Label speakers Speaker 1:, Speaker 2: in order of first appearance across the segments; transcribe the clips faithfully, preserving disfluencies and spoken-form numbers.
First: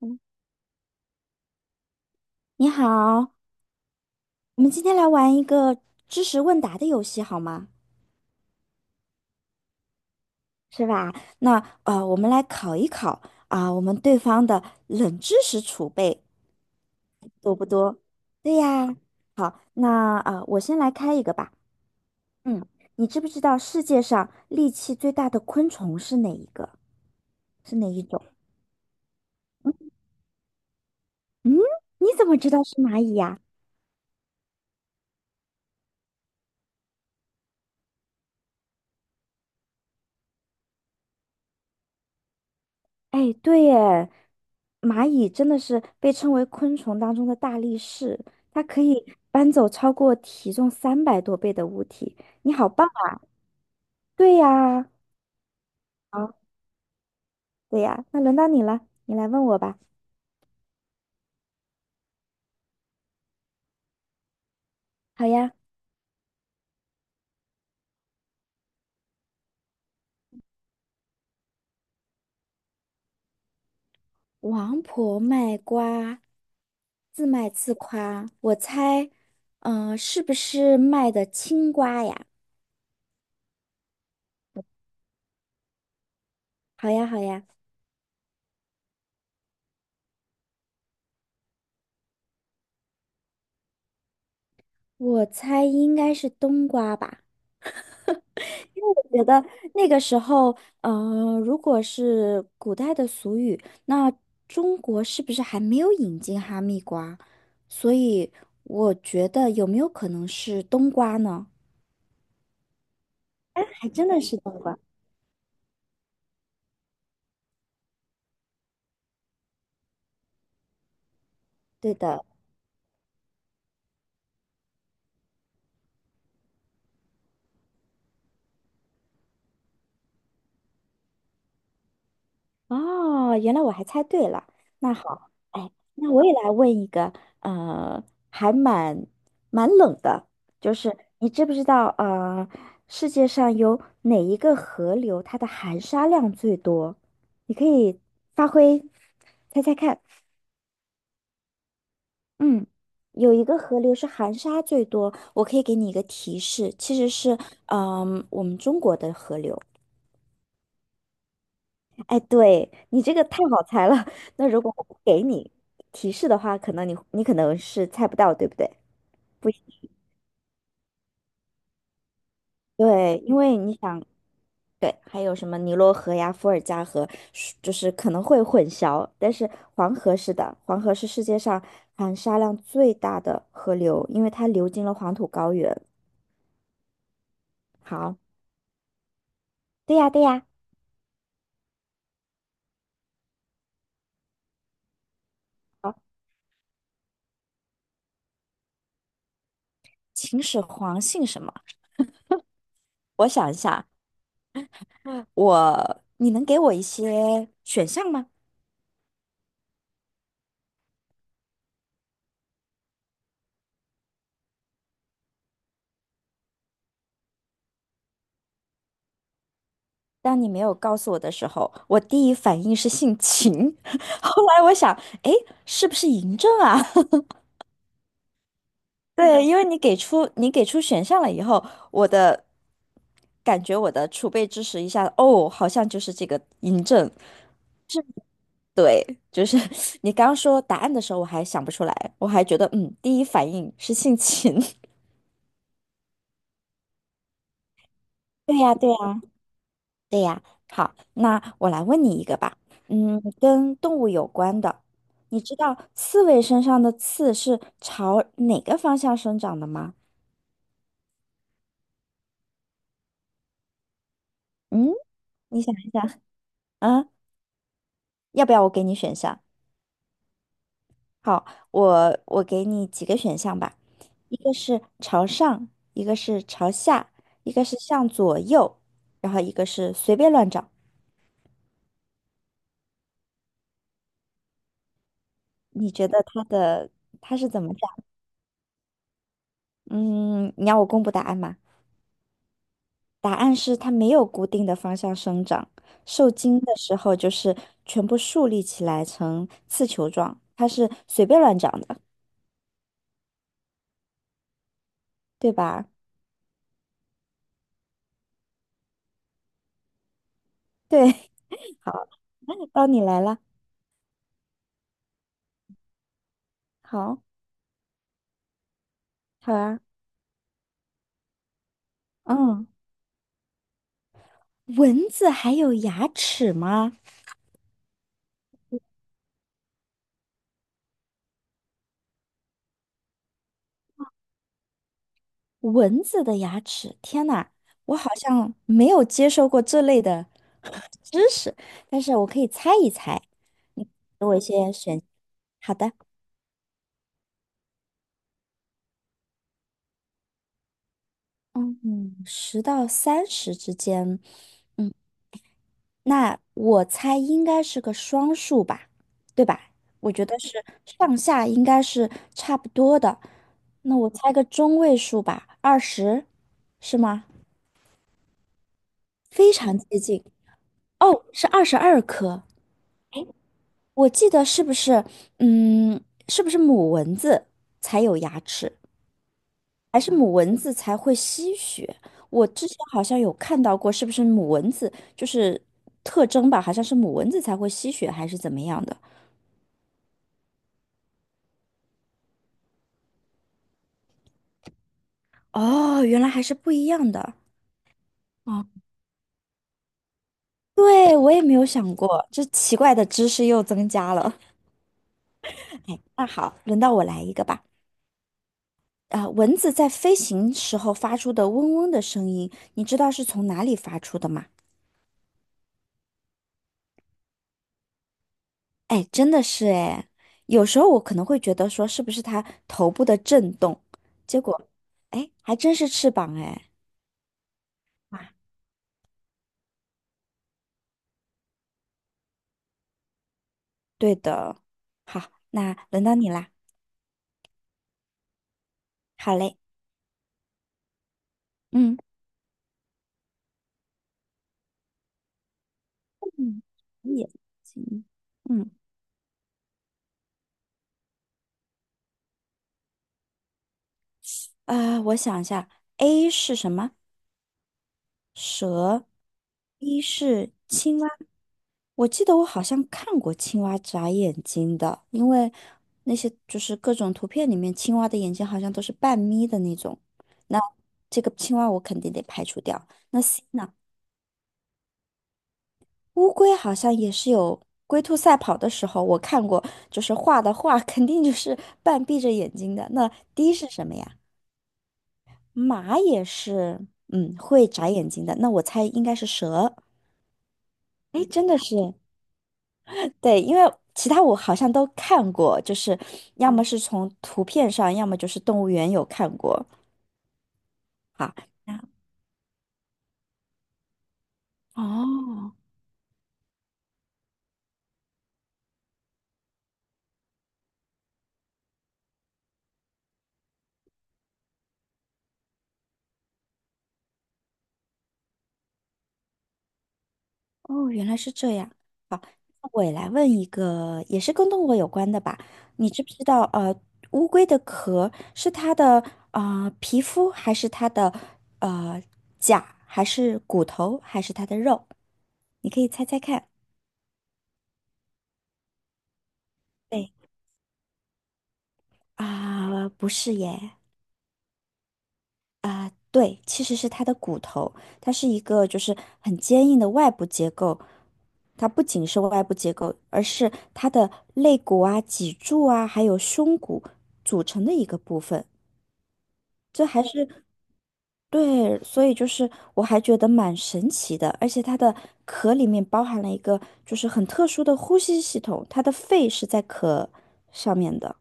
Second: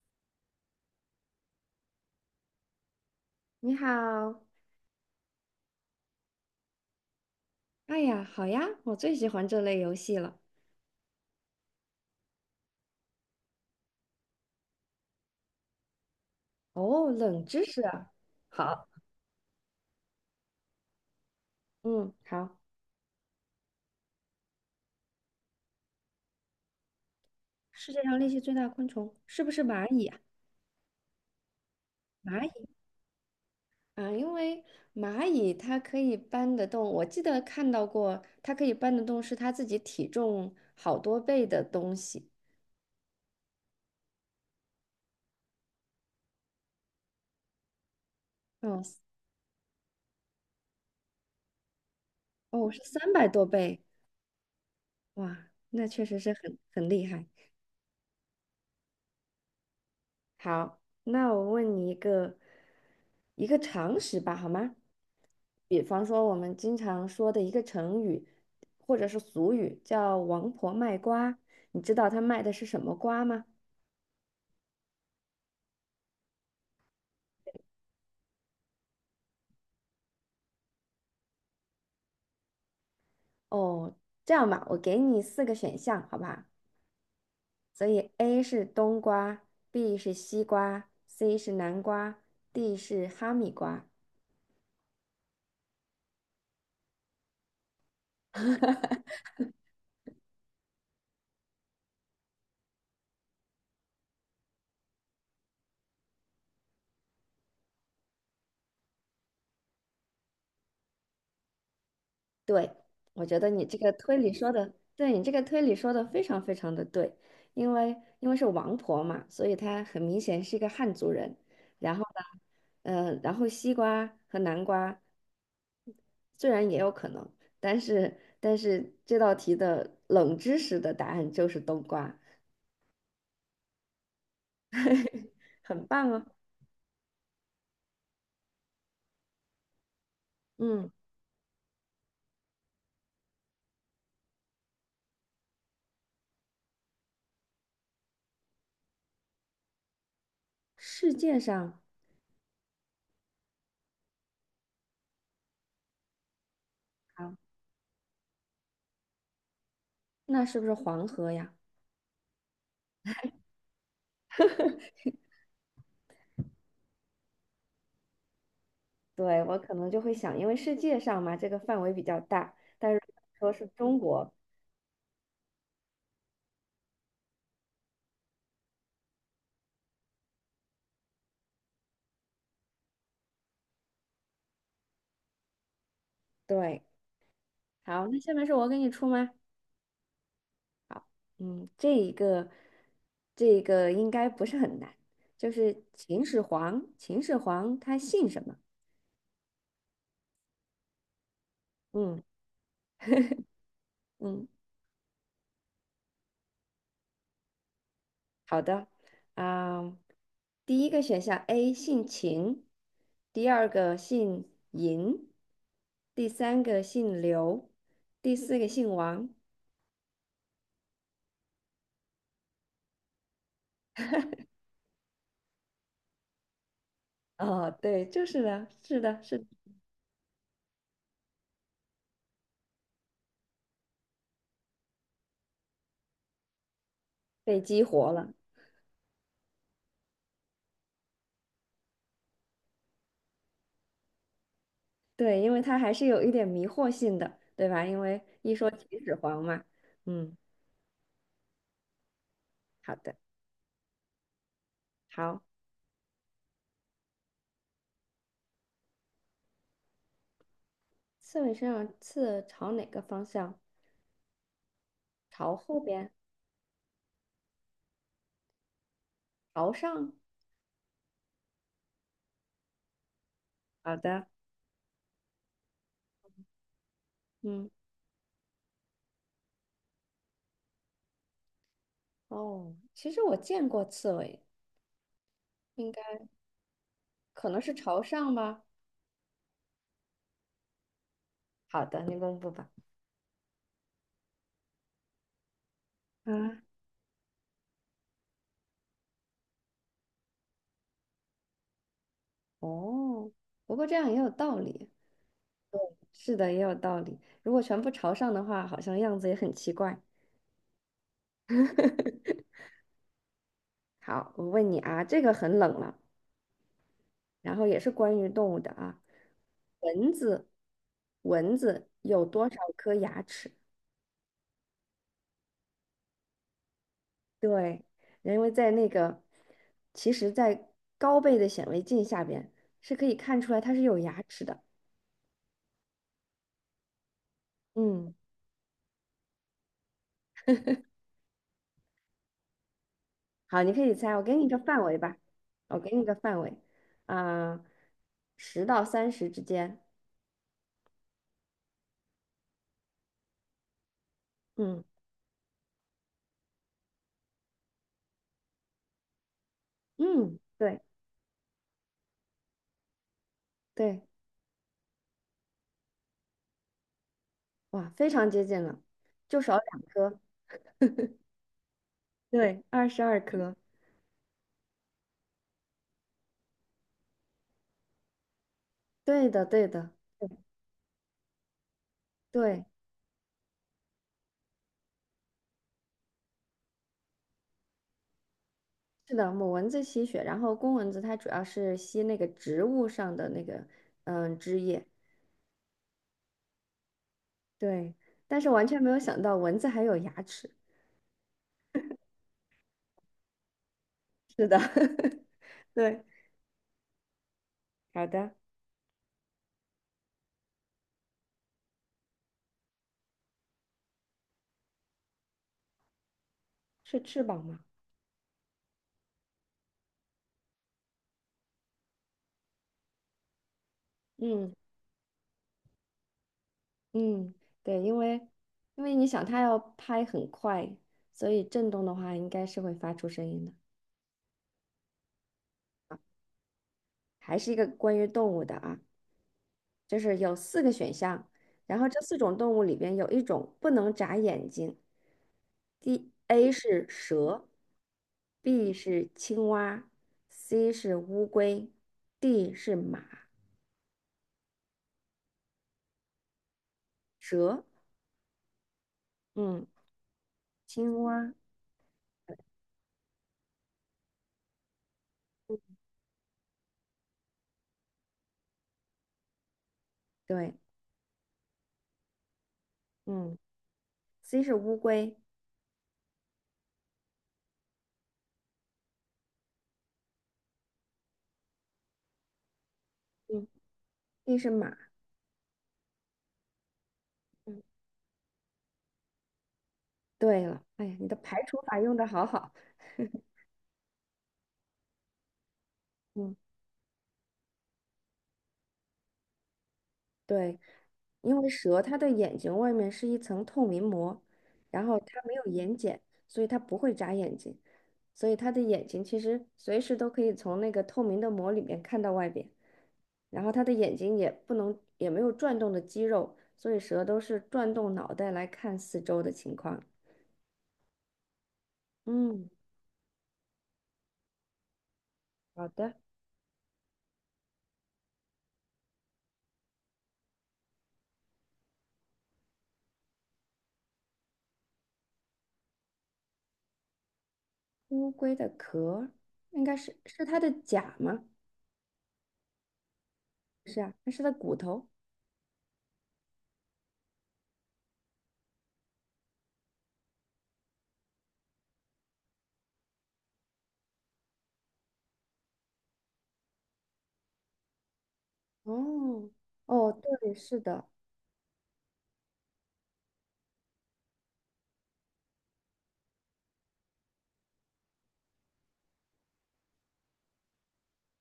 Speaker 1: 嗯，你好，
Speaker 2: 你好，
Speaker 1: 我们今天来玩一个知识问答的游戏，好吗？
Speaker 2: 哎呀，好呀，我最喜欢这类游戏了。
Speaker 1: 是吧？那呃，我们来考一考啊、我们对方的冷知识储备
Speaker 2: 哦，冷
Speaker 1: 多
Speaker 2: 知
Speaker 1: 不
Speaker 2: 识
Speaker 1: 多？
Speaker 2: 啊，
Speaker 1: 对
Speaker 2: 好，
Speaker 1: 呀。好，那呃，我先来开一个吧。
Speaker 2: 嗯，好。
Speaker 1: 嗯，你知不知道世界上力气最大的昆虫是哪一个？是哪
Speaker 2: 世界
Speaker 1: 一
Speaker 2: 上
Speaker 1: 种？
Speaker 2: 力气最大的昆虫是不是蚂蚁啊？
Speaker 1: 嗯，你怎么
Speaker 2: 蚂蚁
Speaker 1: 知道是蚂蚁呀、
Speaker 2: 啊，因为蚂蚁它可以搬得动，我记得看到过，它可以搬得动是它自己体重好多倍的东西。
Speaker 1: 哎，对耶，蚂蚁真的是被称为昆虫当中的大力士，它可
Speaker 2: 哦，
Speaker 1: 以搬走超过体重三百多倍的物体。你好
Speaker 2: 哦，是
Speaker 1: 棒
Speaker 2: 三
Speaker 1: 啊！
Speaker 2: 百多倍，
Speaker 1: 对呀，
Speaker 2: 哇，那确实是
Speaker 1: 好，
Speaker 2: 很很厉害。
Speaker 1: 对呀，那轮到你了，你来问我吧。
Speaker 2: 好，那我问你一个一个常识吧，好吗？
Speaker 1: 好呀，
Speaker 2: 比方说我们经常说的一个成语，或者是俗语，叫"王婆卖瓜"，你知道她卖的是什么瓜吗？
Speaker 1: 王婆卖瓜，自卖自夸，我猜，嗯、是不是卖的青瓜呀？
Speaker 2: 哦，这样吧，我给你四个选项，好吧？
Speaker 1: 好呀，好呀，
Speaker 2: 所以 A 是冬瓜，B 是西瓜，C 是南瓜，D 是哈密瓜。
Speaker 1: 我猜应该是冬瓜吧。觉得那个时候，呃，如果是古代的俗语，那中国是不是还没有引进哈密瓜？所以我觉得有没有可能是冬瓜呢？
Speaker 2: 对，我觉得你这
Speaker 1: 还
Speaker 2: 个
Speaker 1: 真
Speaker 2: 推
Speaker 1: 的
Speaker 2: 理
Speaker 1: 是
Speaker 2: 说
Speaker 1: 冬
Speaker 2: 的，
Speaker 1: 瓜，
Speaker 2: 对你这个推理说的非常非常的对，因为因为是王婆嘛，所以她很明显是一个汉族人。然
Speaker 1: 对
Speaker 2: 后
Speaker 1: 的。
Speaker 2: 呢，呃，然后西瓜和南瓜虽然也有可能，但是但是这道题的冷知识的答案就是冬瓜，
Speaker 1: 哦，原来我还猜对了。那好，哎，
Speaker 2: 很棒
Speaker 1: 那
Speaker 2: 哦。
Speaker 1: 我也来问一个，呃，还蛮蛮冷的，就
Speaker 2: 嗯，
Speaker 1: 是你知不知道，呃，世界上有哪一个河流它的含沙量最多？你可以发挥，猜猜看。
Speaker 2: 世界上
Speaker 1: 嗯，有一个河流是含沙最多，我可以给你一个提示，其实
Speaker 2: 啊，
Speaker 1: 是，嗯、我们中国的河流。
Speaker 2: 那是不是黄河呀？
Speaker 1: 哎，对，你这个太好猜了。那如果我不给你提示的话，可能你你可能是猜不到，对不对？
Speaker 2: 对，
Speaker 1: 不
Speaker 2: 我可
Speaker 1: 一，
Speaker 2: 能就会想，因为世界上嘛，这个范围比较大，但是
Speaker 1: 对，因
Speaker 2: 说
Speaker 1: 为
Speaker 2: 是
Speaker 1: 你
Speaker 2: 中
Speaker 1: 想，
Speaker 2: 国，
Speaker 1: 对，还有什么尼罗河呀、伏尔加河，是就是可能会混淆。但是黄河是的，黄河是世界上含沙量最大的河流，因为它流经了黄土高原。
Speaker 2: 对。好，
Speaker 1: 好，
Speaker 2: 那下面是我给你出吗？
Speaker 1: 对呀，对呀。
Speaker 2: 嗯，这一个，这一个应该不是很难，就是
Speaker 1: 好，
Speaker 2: 秦始皇，秦始皇他姓什么？
Speaker 1: 秦始皇姓什么？
Speaker 2: 嗯
Speaker 1: 我想一下，
Speaker 2: 嗯，
Speaker 1: 我，你能给我一些选项吗？
Speaker 2: 好的，啊、第一个选项 A 姓秦，第二个姓嬴，第三个姓刘，第四个姓王。
Speaker 1: 当你没有告诉我的时候，我第一反应是姓秦，后来我想，哎，是不是嬴政啊？
Speaker 2: 哦，对，就是的，是 的，是
Speaker 1: 对，
Speaker 2: 的
Speaker 1: 因为你给出你给出选项了以后，我的感觉我的储备知识一下，哦，好像就是这个嬴政。
Speaker 2: 被激活了。
Speaker 1: 对，就是 你刚说答案的时候，我还想不出来，我还觉得嗯，第一反应是姓秦。
Speaker 2: 对，因为它还是有一点迷惑性的，对吧？因为 一
Speaker 1: 对
Speaker 2: 说
Speaker 1: 呀，
Speaker 2: 秦
Speaker 1: 对
Speaker 2: 始
Speaker 1: 呀。
Speaker 2: 皇嘛，
Speaker 1: 对
Speaker 2: 嗯，
Speaker 1: 呀，好，那我来问你一个吧，
Speaker 2: 好的，
Speaker 1: 嗯，跟动物有关的，你
Speaker 2: 好。
Speaker 1: 知道刺猬身上的刺是朝哪个方向生长的吗？
Speaker 2: 刺猬身上刺朝哪个方向？
Speaker 1: 嗯，
Speaker 2: 朝
Speaker 1: 你想
Speaker 2: 后
Speaker 1: 一
Speaker 2: 边，
Speaker 1: 想 啊，要不要我给你选项？
Speaker 2: 朝上。
Speaker 1: 好，我我给你几个选项吧，
Speaker 2: 好的，
Speaker 1: 一个是朝上，一个是朝下，一个
Speaker 2: 嗯，
Speaker 1: 是向左右，然后一个是随便乱找。
Speaker 2: 哦，其实我见过刺猬，应
Speaker 1: 你觉
Speaker 2: 该
Speaker 1: 得它的它
Speaker 2: 可
Speaker 1: 是
Speaker 2: 能
Speaker 1: 怎
Speaker 2: 是
Speaker 1: 么
Speaker 2: 朝
Speaker 1: 长？
Speaker 2: 上吧。
Speaker 1: 嗯，你要我公布答案吗？
Speaker 2: 好的，你公布吧。
Speaker 1: 答案是它没有固定的方向生长，受
Speaker 2: 啊，
Speaker 1: 精的时候就是全部竖立起来成刺球状，它是随便乱长的，
Speaker 2: 哦，不过这样也有道理。
Speaker 1: 对
Speaker 2: 对，
Speaker 1: 吧？
Speaker 2: 是的，也有道理。如果全部朝上的话，好像样子也很奇怪。
Speaker 1: 对，好，到你来了，
Speaker 2: 好，我问你啊，这个很冷了。
Speaker 1: 好，
Speaker 2: 然后也是关于动物的啊。
Speaker 1: 好啊，
Speaker 2: 蚊子，蚊子有多少
Speaker 1: 嗯，
Speaker 2: 颗牙齿？
Speaker 1: 蚊子还有牙齿吗？
Speaker 2: 对，因为在那个，其实，在高倍的显微镜下边是可以看出来它是有牙齿的。
Speaker 1: 蚊子的牙齿，天呐，我好
Speaker 2: 嗯，
Speaker 1: 像没有接受过这类的知识，但是我可以猜一猜，
Speaker 2: 好，你可
Speaker 1: 你
Speaker 2: 以猜，我
Speaker 1: 给
Speaker 2: 给
Speaker 1: 我一
Speaker 2: 你一个
Speaker 1: 些
Speaker 2: 范围
Speaker 1: 选，
Speaker 2: 吧，
Speaker 1: 好
Speaker 2: 我给
Speaker 1: 的。
Speaker 2: 你一个范围，啊、十到三十之间。
Speaker 1: 嗯嗯，十到三十之间，
Speaker 2: 嗯
Speaker 1: 嗯，那我猜应该是个双数吧，对吧？我觉
Speaker 2: 嗯，
Speaker 1: 得是
Speaker 2: 对
Speaker 1: 上下应该是差不多的。那
Speaker 2: 对，
Speaker 1: 我猜个中位数吧，二十，是吗？
Speaker 2: 哇，非常接近了，就
Speaker 1: 非
Speaker 2: 少
Speaker 1: 常
Speaker 2: 两
Speaker 1: 接
Speaker 2: 颗。
Speaker 1: 近。哦，是二十二颗。
Speaker 2: 对，二十二颗。
Speaker 1: 我记得是不是，嗯，是不是母蚊子才有牙齿，
Speaker 2: 对的，对的，
Speaker 1: 还是母蚊子才会吸血？我
Speaker 2: 对。
Speaker 1: 之前好像有看到过，是不是母蚊子就是特征吧？好像是母蚊子才会吸血，还是怎么样的？
Speaker 2: 是的，母蚊子吸血，然后公蚊子它主要是吸那个植物上的那个嗯汁液。
Speaker 1: 哦，原来还是不一样的。
Speaker 2: 对，但是
Speaker 1: 哦，
Speaker 2: 完全没有想到蚊子还有牙齿。
Speaker 1: 对，我也没有想过，这奇怪的知识又增加了。
Speaker 2: 是的，
Speaker 1: 哎，
Speaker 2: 对，
Speaker 1: 那好，轮到我来一个吧。
Speaker 2: 好的，
Speaker 1: 啊、蚊子在飞行时候发出的嗡嗡的声音，你知道是从哪里发出的吗？
Speaker 2: 是翅膀吗？
Speaker 1: 哎，真的是哎，有时候我可能会觉得说是不是它头部的震动，结
Speaker 2: 嗯
Speaker 1: 果，哎，还真是翅膀哎。
Speaker 2: 嗯，对，因为
Speaker 1: 啊，
Speaker 2: 因为你想它要拍很快，所以震动的话应该是会发出声音的。
Speaker 1: 对的。好，那轮到你啦。
Speaker 2: 还是一个关于动物的啊，
Speaker 1: 好嘞，
Speaker 2: 就是有四个选项，然后
Speaker 1: 嗯，
Speaker 2: 这四种动物里边有一种不能眨眼睛。D A
Speaker 1: 嗯，
Speaker 2: 是
Speaker 1: 也
Speaker 2: 蛇
Speaker 1: 行，嗯。
Speaker 2: ，B 是青蛙，C 是乌龟，D 是马。
Speaker 1: 啊、我想一下，A 是什么？
Speaker 2: 蛇，
Speaker 1: 蛇
Speaker 2: 嗯，
Speaker 1: ，B 是青
Speaker 2: 青
Speaker 1: 蛙。
Speaker 2: 蛙，嗯
Speaker 1: 我记得我好像看过青蛙眨眼睛的，因为那些就是各种图片里面青蛙的眼睛好像都是半眯的那种。
Speaker 2: 对，
Speaker 1: 那这个青蛙我肯定得排除掉。那
Speaker 2: 嗯
Speaker 1: C 呢？
Speaker 2: ，C 是乌龟，
Speaker 1: 乌龟好像也是有龟兔赛跑的时候我看过，就是画的画 肯定就是半闭着眼睛的。那
Speaker 2: 嗯
Speaker 1: D 是什么呀？
Speaker 2: ，D 是马。
Speaker 1: 马也是，嗯，
Speaker 2: 嗯，
Speaker 1: 会眨眼睛的。那我猜应该是蛇。
Speaker 2: 对了，哎呀，你的
Speaker 1: 哎，
Speaker 2: 排
Speaker 1: 真的
Speaker 2: 除法
Speaker 1: 是，
Speaker 2: 用的好好。
Speaker 1: 对，因为其他我好像都看过，就是
Speaker 2: 嗯。
Speaker 1: 要么是从图片上，要么就是动物园有看过。
Speaker 2: 对，
Speaker 1: 好，
Speaker 2: 因为
Speaker 1: 那
Speaker 2: 蛇它的眼睛外面是一层透明膜，然后它没有
Speaker 1: 哦，
Speaker 2: 眼睑，所以它不会眨眼睛，所以它的眼睛其实随时都可以从那个透明的膜里面看到外边，然后它的眼睛也不能也没有转动的肌肉，所以蛇都是转动脑袋来看四周的情况。
Speaker 1: 哦，原来是这样。
Speaker 2: 嗯，
Speaker 1: 我也来问一个，也是跟动物有关的吧？
Speaker 2: 好
Speaker 1: 你
Speaker 2: 的。
Speaker 1: 知不知道，呃，乌龟的壳是它的啊、呃皮肤，还是它的呃甲，还是骨头，还是它的肉？你可以猜猜看。
Speaker 2: 乌龟的壳应该是
Speaker 1: 对。
Speaker 2: 是它的甲吗？
Speaker 1: 啊，不是
Speaker 2: 不
Speaker 1: 耶，
Speaker 2: 是啊，那是它骨头。
Speaker 1: 对，其实是它的骨头，它是一个就是很坚硬的外部结构，它不仅是外部结构，而是它的肋骨啊、脊柱啊，还有胸骨组成的一个部分。
Speaker 2: 哦
Speaker 1: 这
Speaker 2: 哦，
Speaker 1: 还
Speaker 2: 对，
Speaker 1: 是
Speaker 2: 是的。
Speaker 1: 对，所以就是我还觉得蛮神奇的，而且它的壳里面包含了一个就是很特殊的呼吸系统，它的肺是在壳上面的。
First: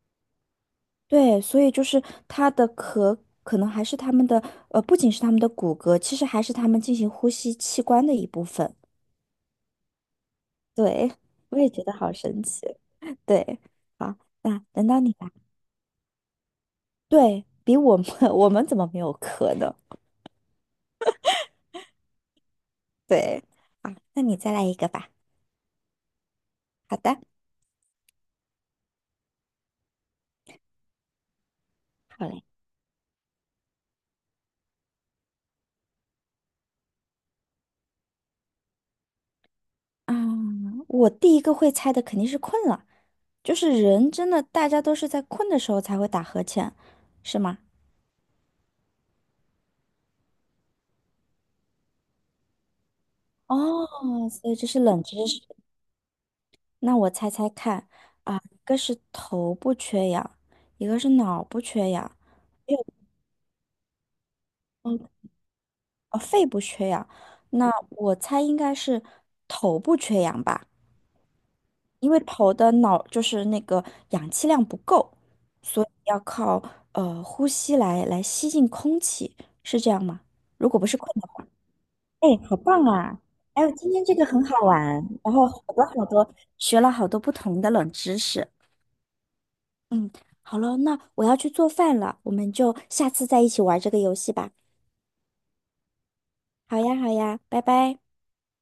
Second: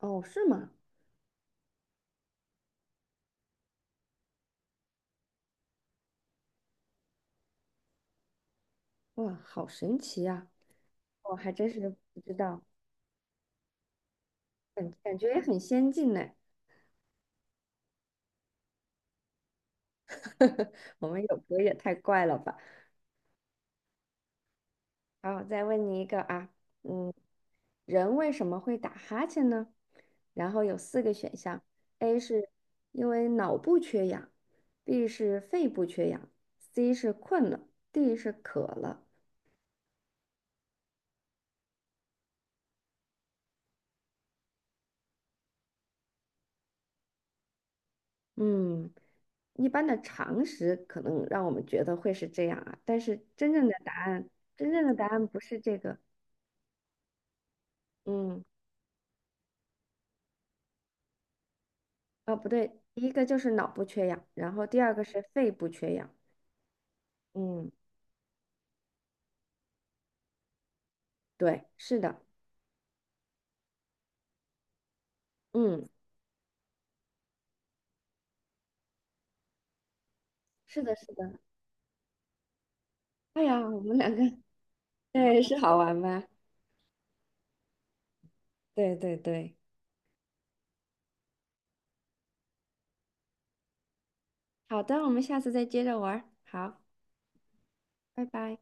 Speaker 2: 哦，是吗？
Speaker 1: 对，所以就是它的壳可能还是它们的，呃，不仅是它们的骨骼，其实还是它们进行呼吸器官的一部分。
Speaker 2: 哇，好神奇呀、
Speaker 1: 对，
Speaker 2: 我还
Speaker 1: 我也
Speaker 2: 真
Speaker 1: 觉
Speaker 2: 是
Speaker 1: 得好
Speaker 2: 不知
Speaker 1: 神
Speaker 2: 道，
Speaker 1: 奇。对，好，那轮
Speaker 2: 感
Speaker 1: 到你
Speaker 2: 感觉
Speaker 1: 了。
Speaker 2: 也很先进呢。
Speaker 1: 对，比我们 我们怎么没有壳呢？
Speaker 2: 我们有时候也太怪了吧？
Speaker 1: 对，啊，那你再来一个吧。
Speaker 2: 好，再问你一个啊，
Speaker 1: 好
Speaker 2: 嗯，
Speaker 1: 的，
Speaker 2: 人为什么会打哈欠呢？然后有四个选项：A
Speaker 1: 好嘞。
Speaker 2: 是因为脑部缺氧，B 是肺部缺氧，C 是困了，D 是渴了。
Speaker 1: 啊，我第一个会猜的肯定是困了，就是人真的大家都是在困的时候才会打呵欠，是吗？
Speaker 2: 嗯，一般的常识可能让我们觉得会是这样啊，但是真正的
Speaker 1: 哦，
Speaker 2: 答案，
Speaker 1: 所以这
Speaker 2: 真
Speaker 1: 是
Speaker 2: 正的
Speaker 1: 冷
Speaker 2: 答
Speaker 1: 知
Speaker 2: 案不
Speaker 1: 识。
Speaker 2: 是这个。
Speaker 1: 那我猜猜看啊，
Speaker 2: 嗯
Speaker 1: 一个是头部缺氧，一个是脑部缺氧，
Speaker 2: 哦，不对，
Speaker 1: 还有
Speaker 2: 第一个就是脑部缺氧，然后第二
Speaker 1: 嗯，
Speaker 2: 个是肺部缺氧。
Speaker 1: 呃肺部缺氧。
Speaker 2: 嗯，
Speaker 1: 那我猜应该是头部缺氧吧，
Speaker 2: 对，是
Speaker 1: 因为
Speaker 2: 的，
Speaker 1: 头的脑就是那个氧气量不够，所
Speaker 2: 嗯，
Speaker 1: 以要靠呃呼吸来来吸进空气，是这样吗？如果
Speaker 2: 是
Speaker 1: 不
Speaker 2: 的，
Speaker 1: 是困
Speaker 2: 是
Speaker 1: 的
Speaker 2: 的。
Speaker 1: 话，哎，好棒啊！
Speaker 2: 哎呀，
Speaker 1: 哎，
Speaker 2: 我
Speaker 1: 今
Speaker 2: 们
Speaker 1: 天
Speaker 2: 两
Speaker 1: 这
Speaker 2: 个
Speaker 1: 个很好玩。然
Speaker 2: 对
Speaker 1: 后
Speaker 2: 是
Speaker 1: 好
Speaker 2: 好
Speaker 1: 多
Speaker 2: 玩
Speaker 1: 好
Speaker 2: 吧？
Speaker 1: 多学了好多不同的冷知识。
Speaker 2: 对对对，
Speaker 1: 嗯，好了，那我要去做饭了，我们就下次再一起玩这个游戏吧。
Speaker 2: 好的，我们下次再接着玩儿
Speaker 1: 好
Speaker 2: 好，
Speaker 1: 呀，好呀，拜拜。
Speaker 2: 拜拜。